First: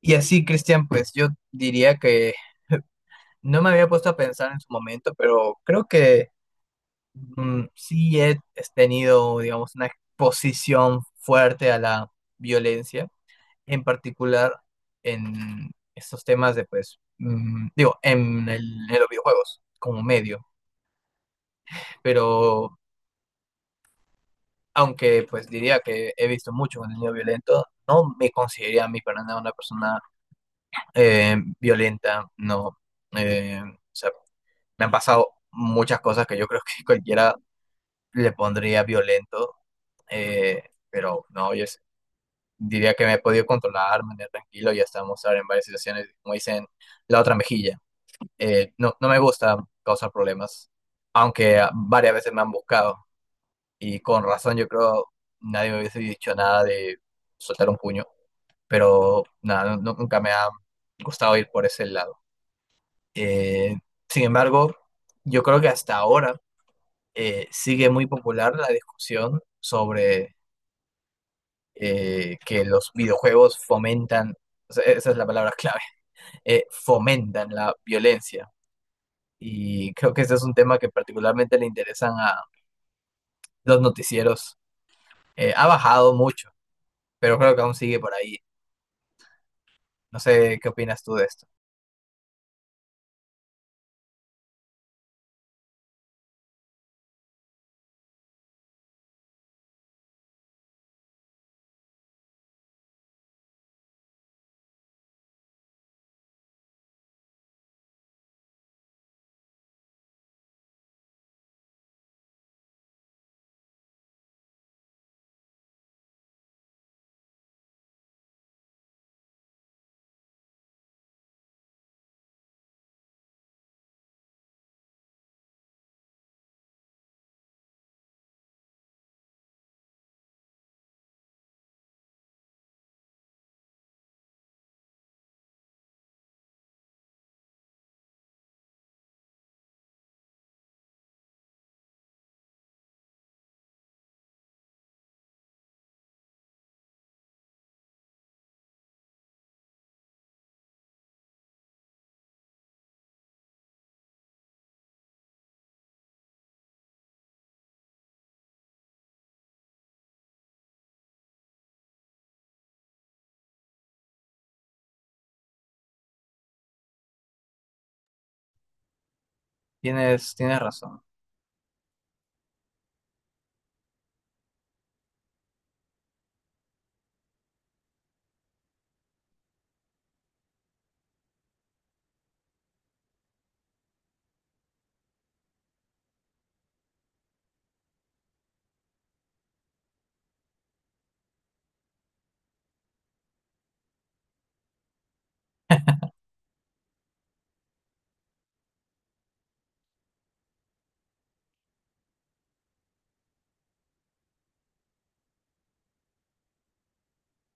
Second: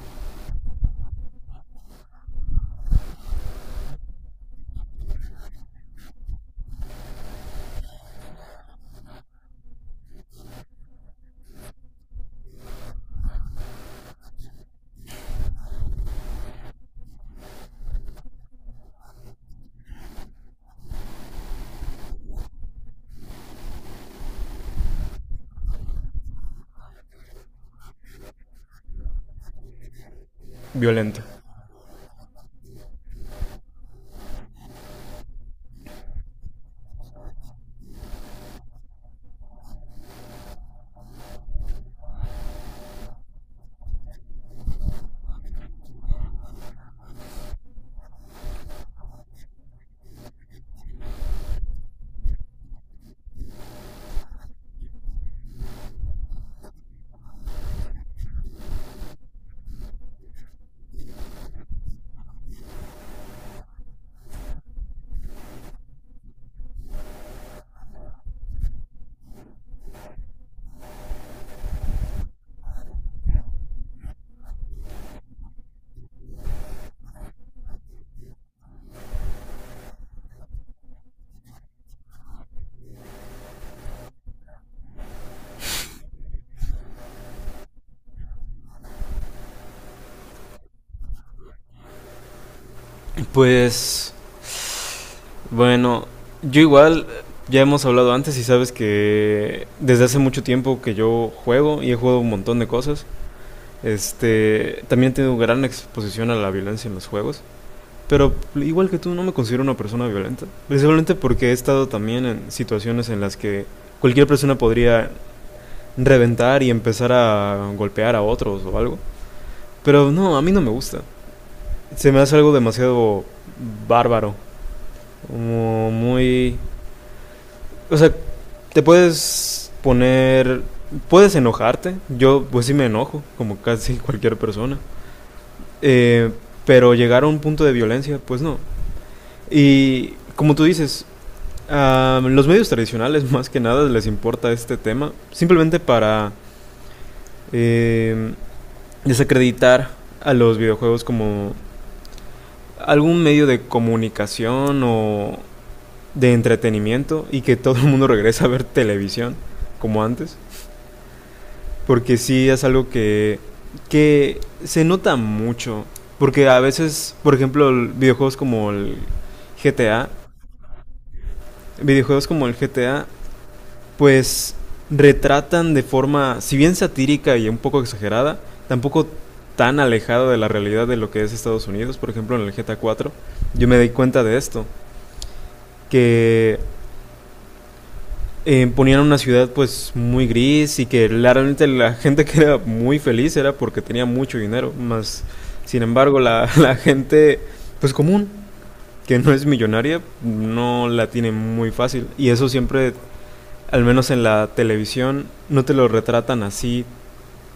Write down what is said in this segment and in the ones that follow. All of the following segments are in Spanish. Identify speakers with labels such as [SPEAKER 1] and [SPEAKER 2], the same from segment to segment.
[SPEAKER 1] Y así, Cristian, pues yo diría que no me había puesto a pensar en su momento, pero creo que sí tenido, digamos, una exposición fuerte a la violencia, en particular en estos temas de, pues, digo, en los videojuegos como medio. Pero aunque, pues, diría que he visto mucho contenido violento, no me consideraría a mí para nada una persona
[SPEAKER 2] Violento?
[SPEAKER 1] violenta, no. Eh, Me han pasado muchas cosas que yo creo que cualquiera le pondría violento, eh, pero no, diría que me he podido controlar, mantener tranquilo y hasta mostrar en varias situaciones, como dicen, la otra mejilla. No, no me gusta causar problemas, aunque varias veces me han buscado y con razón yo creo nadie me hubiese dicho nada de soltar un puño, pero nada, nunca me ha gustado ir por ese lado. Eh, Sin embargo, yo creo que hasta ahora sigue muy popular la discusión sobre que los videojuegos fomentan, o sea, esa es la palabra clave, fomentan la violencia. Y creo que ese es un tema que particularmente le interesan a los noticieros. Ha bajado mucho, pero creo que aún sigue por ahí. No sé qué opinas tú de esto.
[SPEAKER 2] Pues bueno, yo igual ya hemos hablado antes y sabes que desde hace mucho tiempo que yo juego y he jugado un montón de cosas. También tengo gran exposición a la violencia en los juegos, pero igual que tú no me considero una persona violenta, principalmente porque he estado también en situaciones en las que cualquier persona podría reventar y empezar a golpear a otros o algo, pero no, a mí no me gusta. Se me hace algo demasiado bárbaro, como muy... O sea, te puedes poner... Puedes enojarte. Yo pues sí me enojo, como casi cualquier persona. Eh, pero llegar a un punto de violencia, pues no. Y como tú dices, a los medios tradicionales más que nada les importa este tema, simplemente para eh, desacreditar a los videojuegos como algún medio de comunicación o de entretenimiento, y que todo el mundo regrese a ver televisión como antes. Porque sí es algo que se nota mucho. Porque a veces, por ejemplo, videojuegos como el GTA,
[SPEAKER 1] Tienes, tienes razón.
[SPEAKER 2] videojuegos como el GTA, pues retratan de forma, si bien satírica y un poco exagerada, tampoco tan alejada de la realidad de lo que es Estados Unidos. Por ejemplo, en el GTA 4, yo me di cuenta de esto, que ponían una ciudad pues muy gris, y que realmente la gente que era muy feliz era porque tenía mucho dinero. Más sin embargo la gente pues común, que no es millonaria, no la tiene muy fácil, y eso siempre, al menos en la televisión, no te lo retratan así,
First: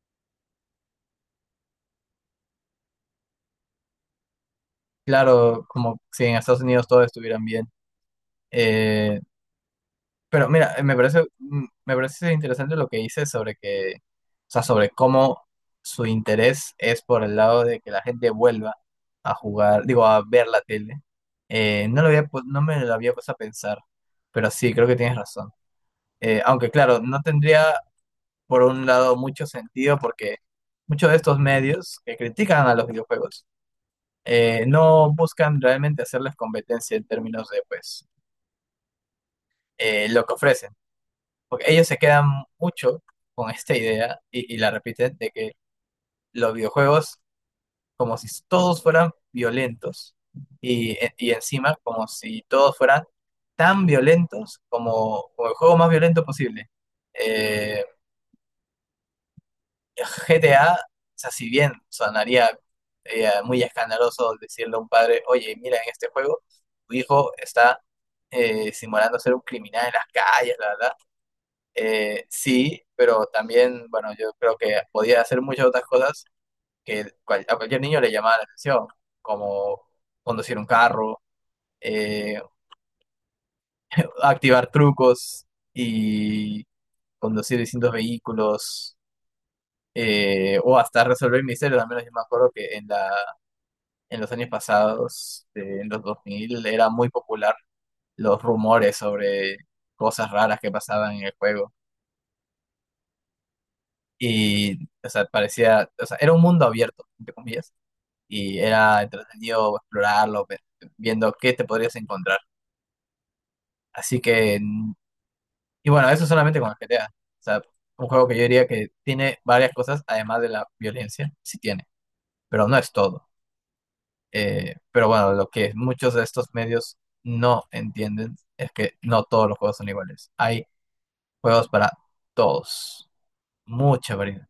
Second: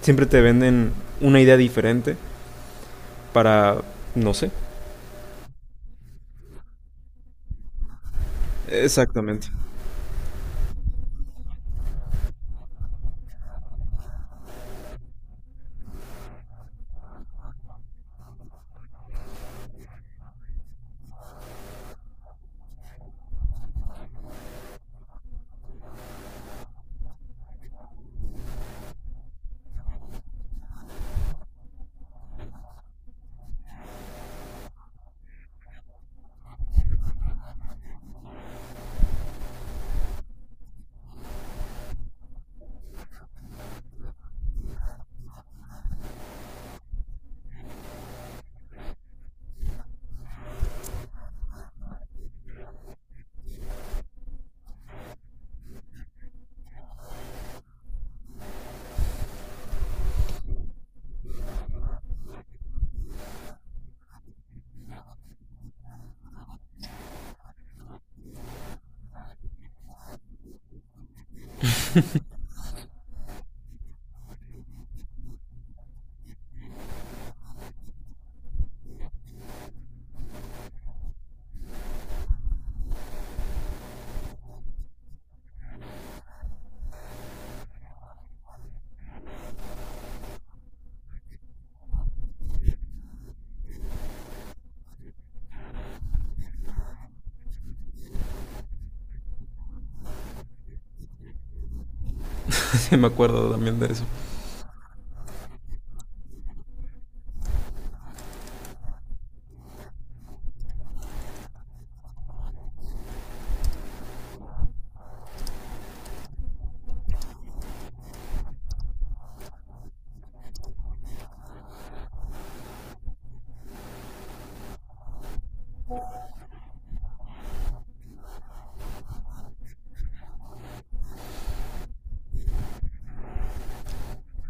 [SPEAKER 2] siempre te venden una idea diferente para, no sé,
[SPEAKER 1] Claro, como si en Estados Unidos todo estuvieran bien. Eh,
[SPEAKER 2] exactamente.
[SPEAKER 1] Pero mira, me parece, me parece interesante lo que dices sobre que, o sea, sobre cómo su interés es por el lado de que la gente vuelva a jugar, digo, a ver la tele. No lo había, no me lo había puesto a pensar, pero sí, creo que tienes razón. Aunque claro, no tendría por un lado mucho sentido porque muchos de estos medios que critican a los videojuegos no buscan realmente hacerles competencia en términos de, pues, lo que ofrecen. Porque ellos se quedan mucho con esta idea y la repiten de que los videojuegos, como si todos fueran violentos y encima como si todos fueran tan violentos como, como el juego más violento posible. Eh, GTA, o sea, si bien sonaría muy escandaloso decirle a un padre, oye, mira, en este juego tu hijo está simulando ser un criminal en las calles, la verdad. Sí, pero también, bueno, yo creo que podía hacer muchas otras cosas a cualquier niño le llamaba la atención, como conducir un carro, eh, activar trucos y conducir distintos vehículos, o hasta resolver misterios. Al menos yo me acuerdo que en los años pasados, en los 2000 era muy popular los rumores sobre cosas raras que pasaban en el juego.
[SPEAKER 2] Sí me acuerdo también de eso.
[SPEAKER 1] Y, o sea, parecía, o sea, era un mundo abierto, entre comillas, y era entretenido explorarlo, viendo qué te podrías encontrar. Así que, y bueno, eso solamente con el GTA. O sea, un juego que yo diría que tiene varias cosas, además de la violencia, sí tiene, pero no es todo. Pero bueno, lo que muchos de estos medios no entienden es que no todos los juegos son iguales. Hay juegos para todos, mucha variedad.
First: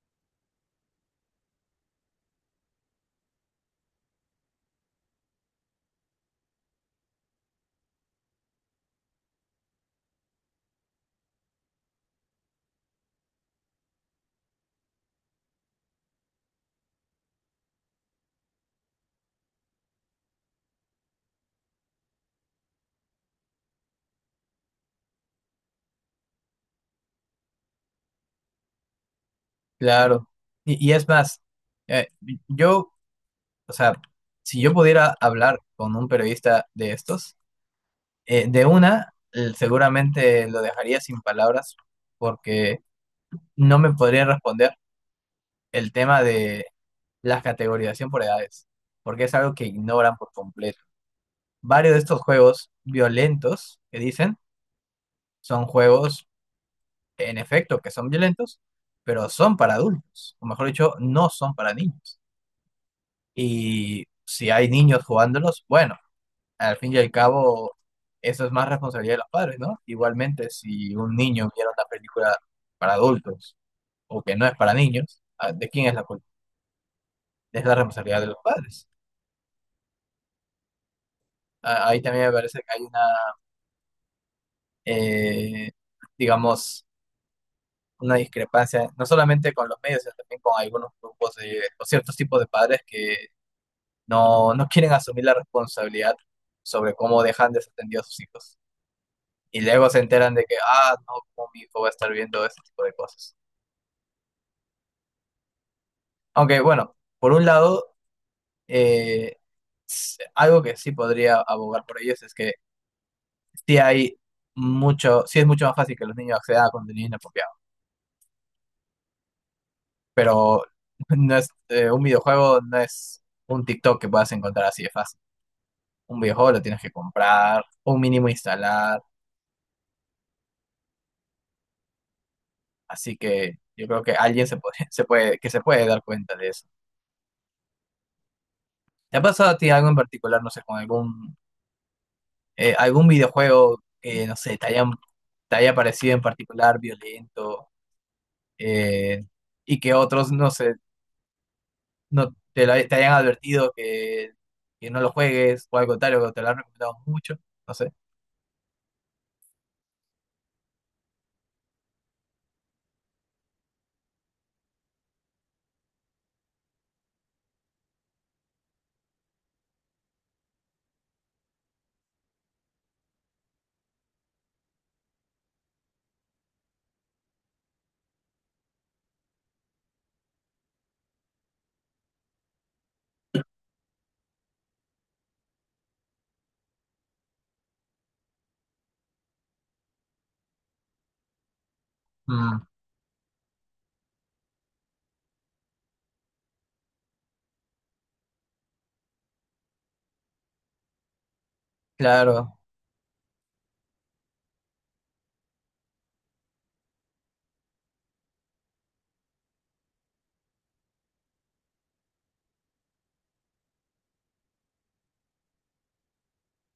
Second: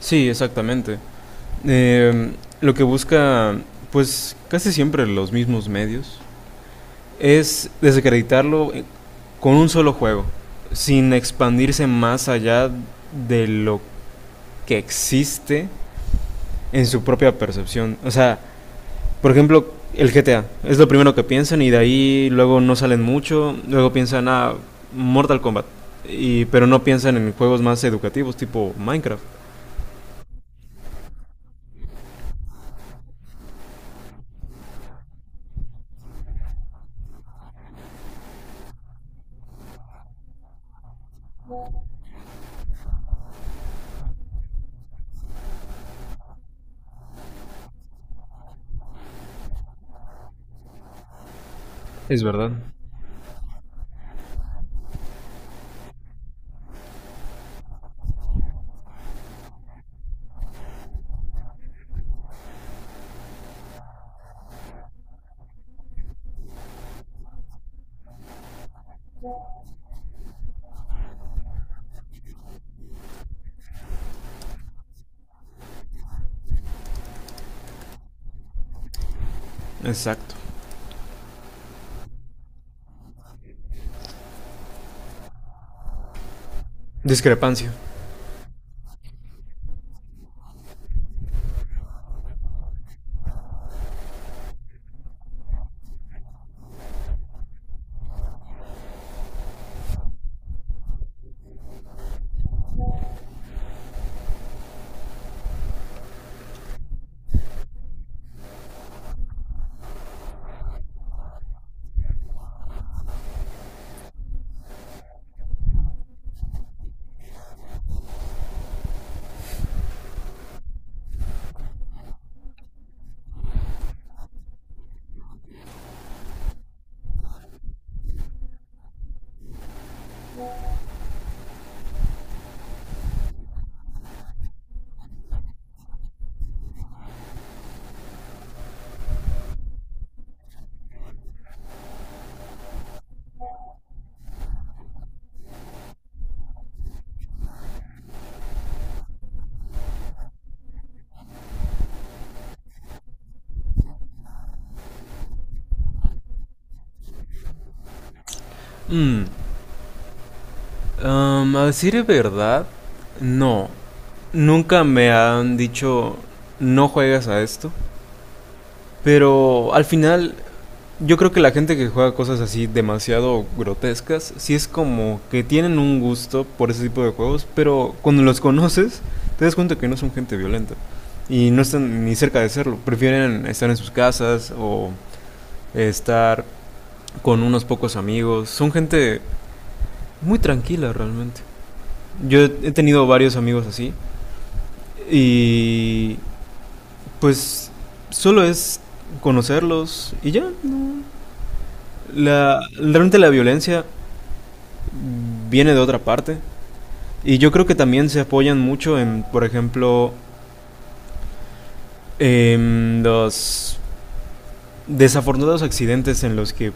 [SPEAKER 2] Sí, exactamente. eh, lo que busca, pues casi siempre los mismos medios, es desacreditarlo con un solo juego, sin expandirse más allá de lo que existe en su propia percepción. O sea, por ejemplo, el GTA es lo primero que piensan y de ahí luego no salen mucho, luego piensan a ah, Mortal Kombat, y, pero no piensan en juegos más educativos tipo Minecraft.
[SPEAKER 1] Claro. Y es más, eh, yo, o sea, si yo pudiera hablar con un periodista de estos, de una, seguramente lo dejaría sin palabras porque no me podría responder el tema de la categorización por edades, porque es algo que ignoran por completo. Varios de estos
[SPEAKER 2] Es verdad.
[SPEAKER 1] juegos violentos que dicen son juegos, en efecto, que son violentos, pero son para adultos, o mejor dicho, no son para niños. Y si hay niños jugándolos, bueno, al fin y al cabo, eso es más responsabilidad de los padres, ¿no? Igualmente, si un niño viera una película para adultos o que no es para niños, ah, ¿de quién es la culpa? Es la responsabilidad de los padres.
[SPEAKER 2] Exacto.
[SPEAKER 1] Ah, ahí también me parece que hay una, eh, digamos,
[SPEAKER 2] Discrepancia.
[SPEAKER 1] una discrepancia, no solamente con los medios, sino también con algunos grupos de, o ciertos tipos de padres que no, no quieren asumir la responsabilidad sobre cómo dejan desatendidos a sus hijos. Y luego se enteran de que, ah, no, cómo mi hijo va a estar viendo este tipo de cosas. Aunque bueno, por un lado, eh, algo que sí podría abogar por ellos es que sí hay mucho, sí es mucho más fácil que los niños accedan a contenido inapropiado, pero no es un videojuego, no es un TikTok que puedas encontrar así de fácil. Un videojuego lo tienes que comprar, un mínimo instalar, así que yo creo que alguien se puede, se puede, que se puede dar cuenta de eso. ¿Te ha pasado a ti algo en particular, no sé, con algún algún videojuego que, no sé, te haya parecido en particular violento? eh, ¿Y que otros, no sé, no te, te hayan advertido que no lo juegues, o al contrario, que te lo han recomendado mucho, no sé?
[SPEAKER 2] Mm. A decir de verdad, no. Nunca me han dicho no juegas a esto. Pero al final, yo creo que la gente que juega cosas así demasiado grotescas, sí es como que tienen un gusto por ese tipo de juegos, pero cuando los conoces, te das cuenta que no son gente violenta. Y no están ni cerca de serlo. Prefieren estar en sus casas o estar con unos pocos amigos. Son gente muy tranquila realmente. Yo
[SPEAKER 1] Mm.
[SPEAKER 2] he tenido varios amigos así. Y pues solo es conocerlos y ya.
[SPEAKER 1] Claro.
[SPEAKER 2] Realmente la violencia viene de otra parte. Y yo creo que también se apoyan mucho en, por ejemplo, en los desafortunados accidentes en los que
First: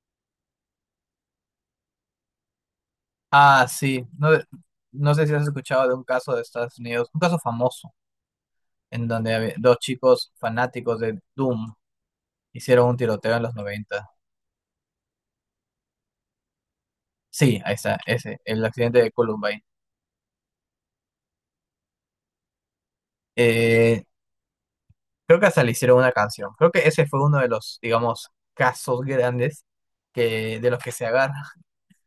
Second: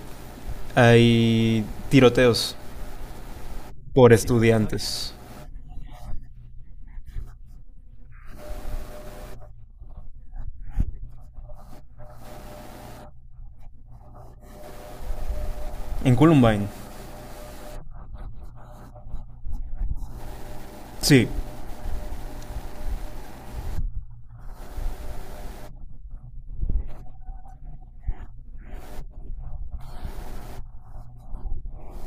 [SPEAKER 2] hay tiroteos
[SPEAKER 1] Ah, sí.
[SPEAKER 2] por
[SPEAKER 1] No, no
[SPEAKER 2] estudiantes.
[SPEAKER 1] sé si has escuchado de un caso de Estados Unidos, un caso famoso, en donde había dos chicos fanáticos de Doom, hicieron un tiroteo en los noventa.
[SPEAKER 2] En Columbine.
[SPEAKER 1] Sí, ahí está, ese, el accidente de Columbine.
[SPEAKER 2] Sí,
[SPEAKER 1] Eh, Creo que hasta le hicieron una canción. Creo que ese fue uno de los, digamos, casos grandes que, de los que se agarra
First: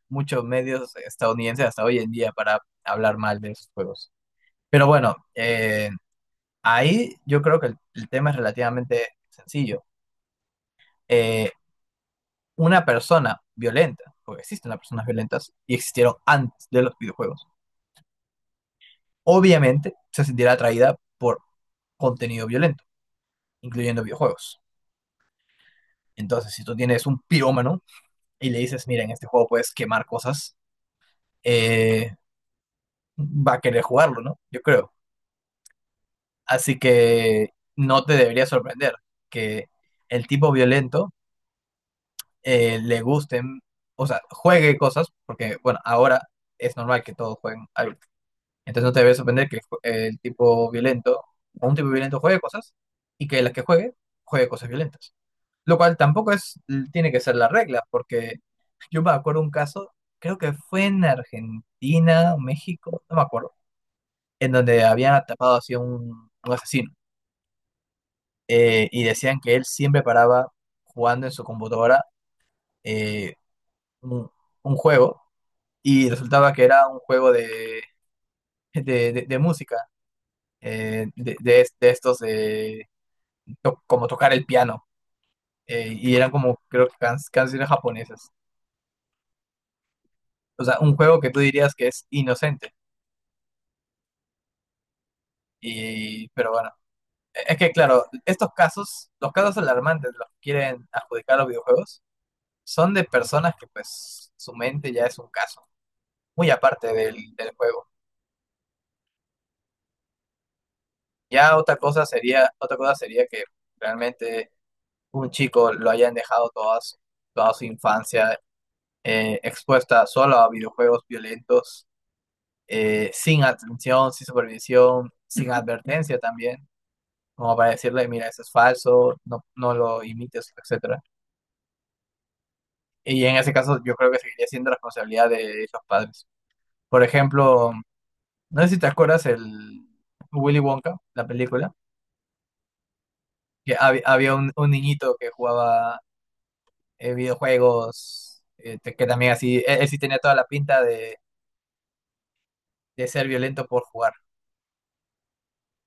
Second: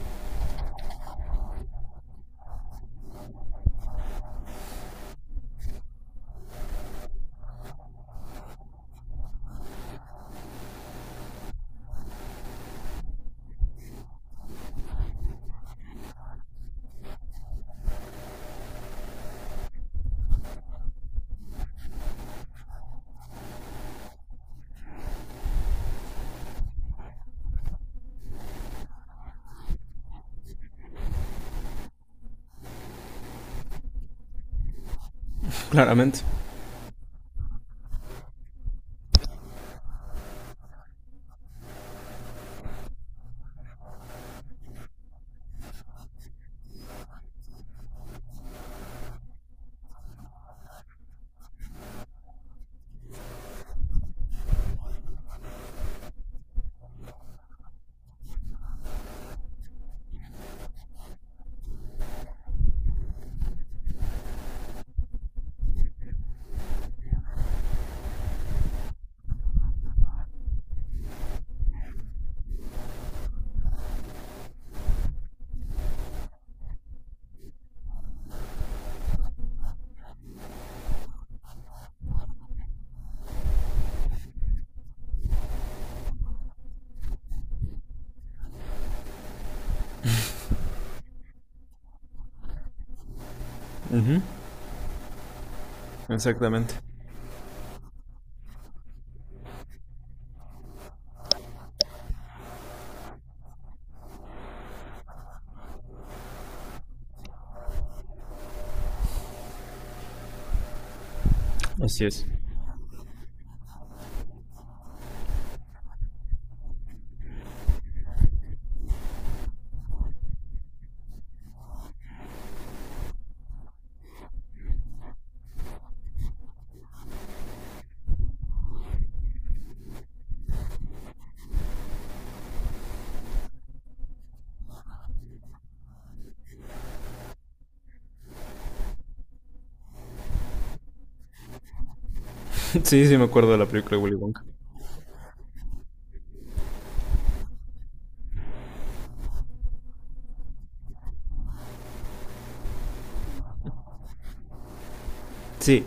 [SPEAKER 1] muchos medios estadounidenses hasta hoy en día para hablar mal de esos juegos. Pero bueno, ahí yo creo que el tema es relativamente sencillo. Eh, una persona violenta, porque existen las personas violentas y existieron antes de los videojuegos, obviamente se sentirá atraída por contenido violento, incluyendo videojuegos. Entonces, si tú tienes un pirómano y le dices, mira, en este juego puedes quemar cosas, eh, va a querer jugarlo, ¿no? Yo creo.
[SPEAKER 2] claramente.
[SPEAKER 1] Así que no te debería sorprender que el tipo violento le gusten, o sea, juegue cosas, porque bueno, ahora es normal que todos jueguen algo. Entonces no te debe sorprender que el tipo violento, o un tipo violento juegue cosas, y que las que juegue, juegue cosas violentas. Lo cual tampoco es, tiene que ser la regla, porque yo me acuerdo un caso, creo que fue en Argentina, México, no me acuerdo, en donde habían atrapado así a un asesino, y decían que él siempre paraba jugando en su computadora eh, un, un juego, y resultaba que era un juego de, de música, de, de estos de como tocar el piano, y eran como creo que canciones japonesas. O sea, un juego que tú dirías que es inocente,
[SPEAKER 2] Ujú.
[SPEAKER 1] y, pero bueno.
[SPEAKER 2] Exactamente.
[SPEAKER 1] Es que claro, estos casos, los casos alarmantes de los que quieren adjudicar los videojuegos, son de personas que pues su mente ya es un caso, muy aparte del, del juego. Ya
[SPEAKER 2] Así es.
[SPEAKER 1] otra cosa sería que realmente un chico lo hayan dejado toda su infancia expuesta solo a videojuegos violentos, sin atención, sin supervisión, sin advertencia también, como para decirle, mira, eso es falso, no, no lo imites, etcétera. Y en ese caso yo creo que seguiría siendo responsabilidad de los padres. Por ejemplo, no sé si te acuerdas el Willy Wonka, la película.
[SPEAKER 2] Sí, sí me acuerdo de la película de Willy
[SPEAKER 1] Había
[SPEAKER 2] Wonka.
[SPEAKER 1] un niñito que jugaba videojuegos, que también así, él sí tenía toda la pinta de ser violento por jugar.
[SPEAKER 2] Sí,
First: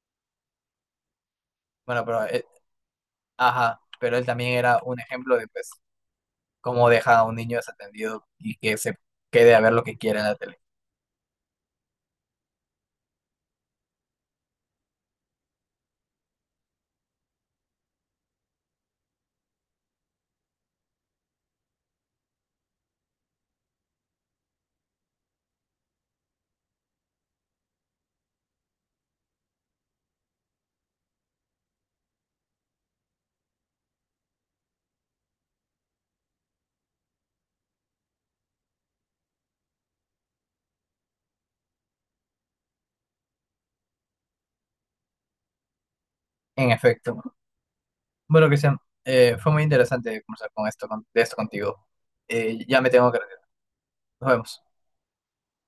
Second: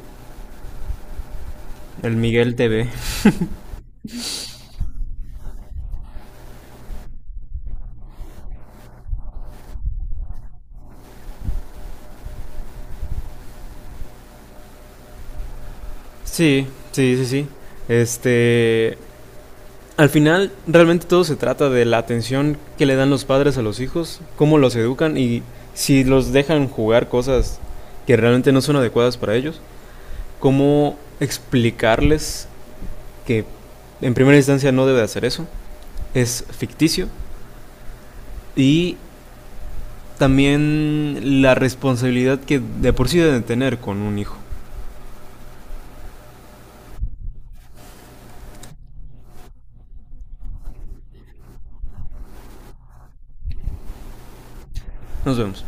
[SPEAKER 1] Bueno,
[SPEAKER 2] el Miguel TV.
[SPEAKER 1] ajá, pero él también era un ejemplo de pues cómo deja a un niño desatendido y que se quede a ver lo que quiera en la tele.
[SPEAKER 2] Sí, sí, sí, sí. Este, Al final realmente todo se trata de la atención que le dan los padres a los hijos, cómo los educan y si los dejan jugar cosas que realmente no son adecuadas para ellos, cómo explicarles que en primera instancia no debe hacer eso, es ficticio, y también la responsabilidad que de por sí deben tener con un hijo.
[SPEAKER 1] En efecto. Bueno, Cristian, fue muy interesante conversar con esto, de esto contigo. Ya me tengo que retirar. Nos vemos.
[SPEAKER 2] Nos vemos.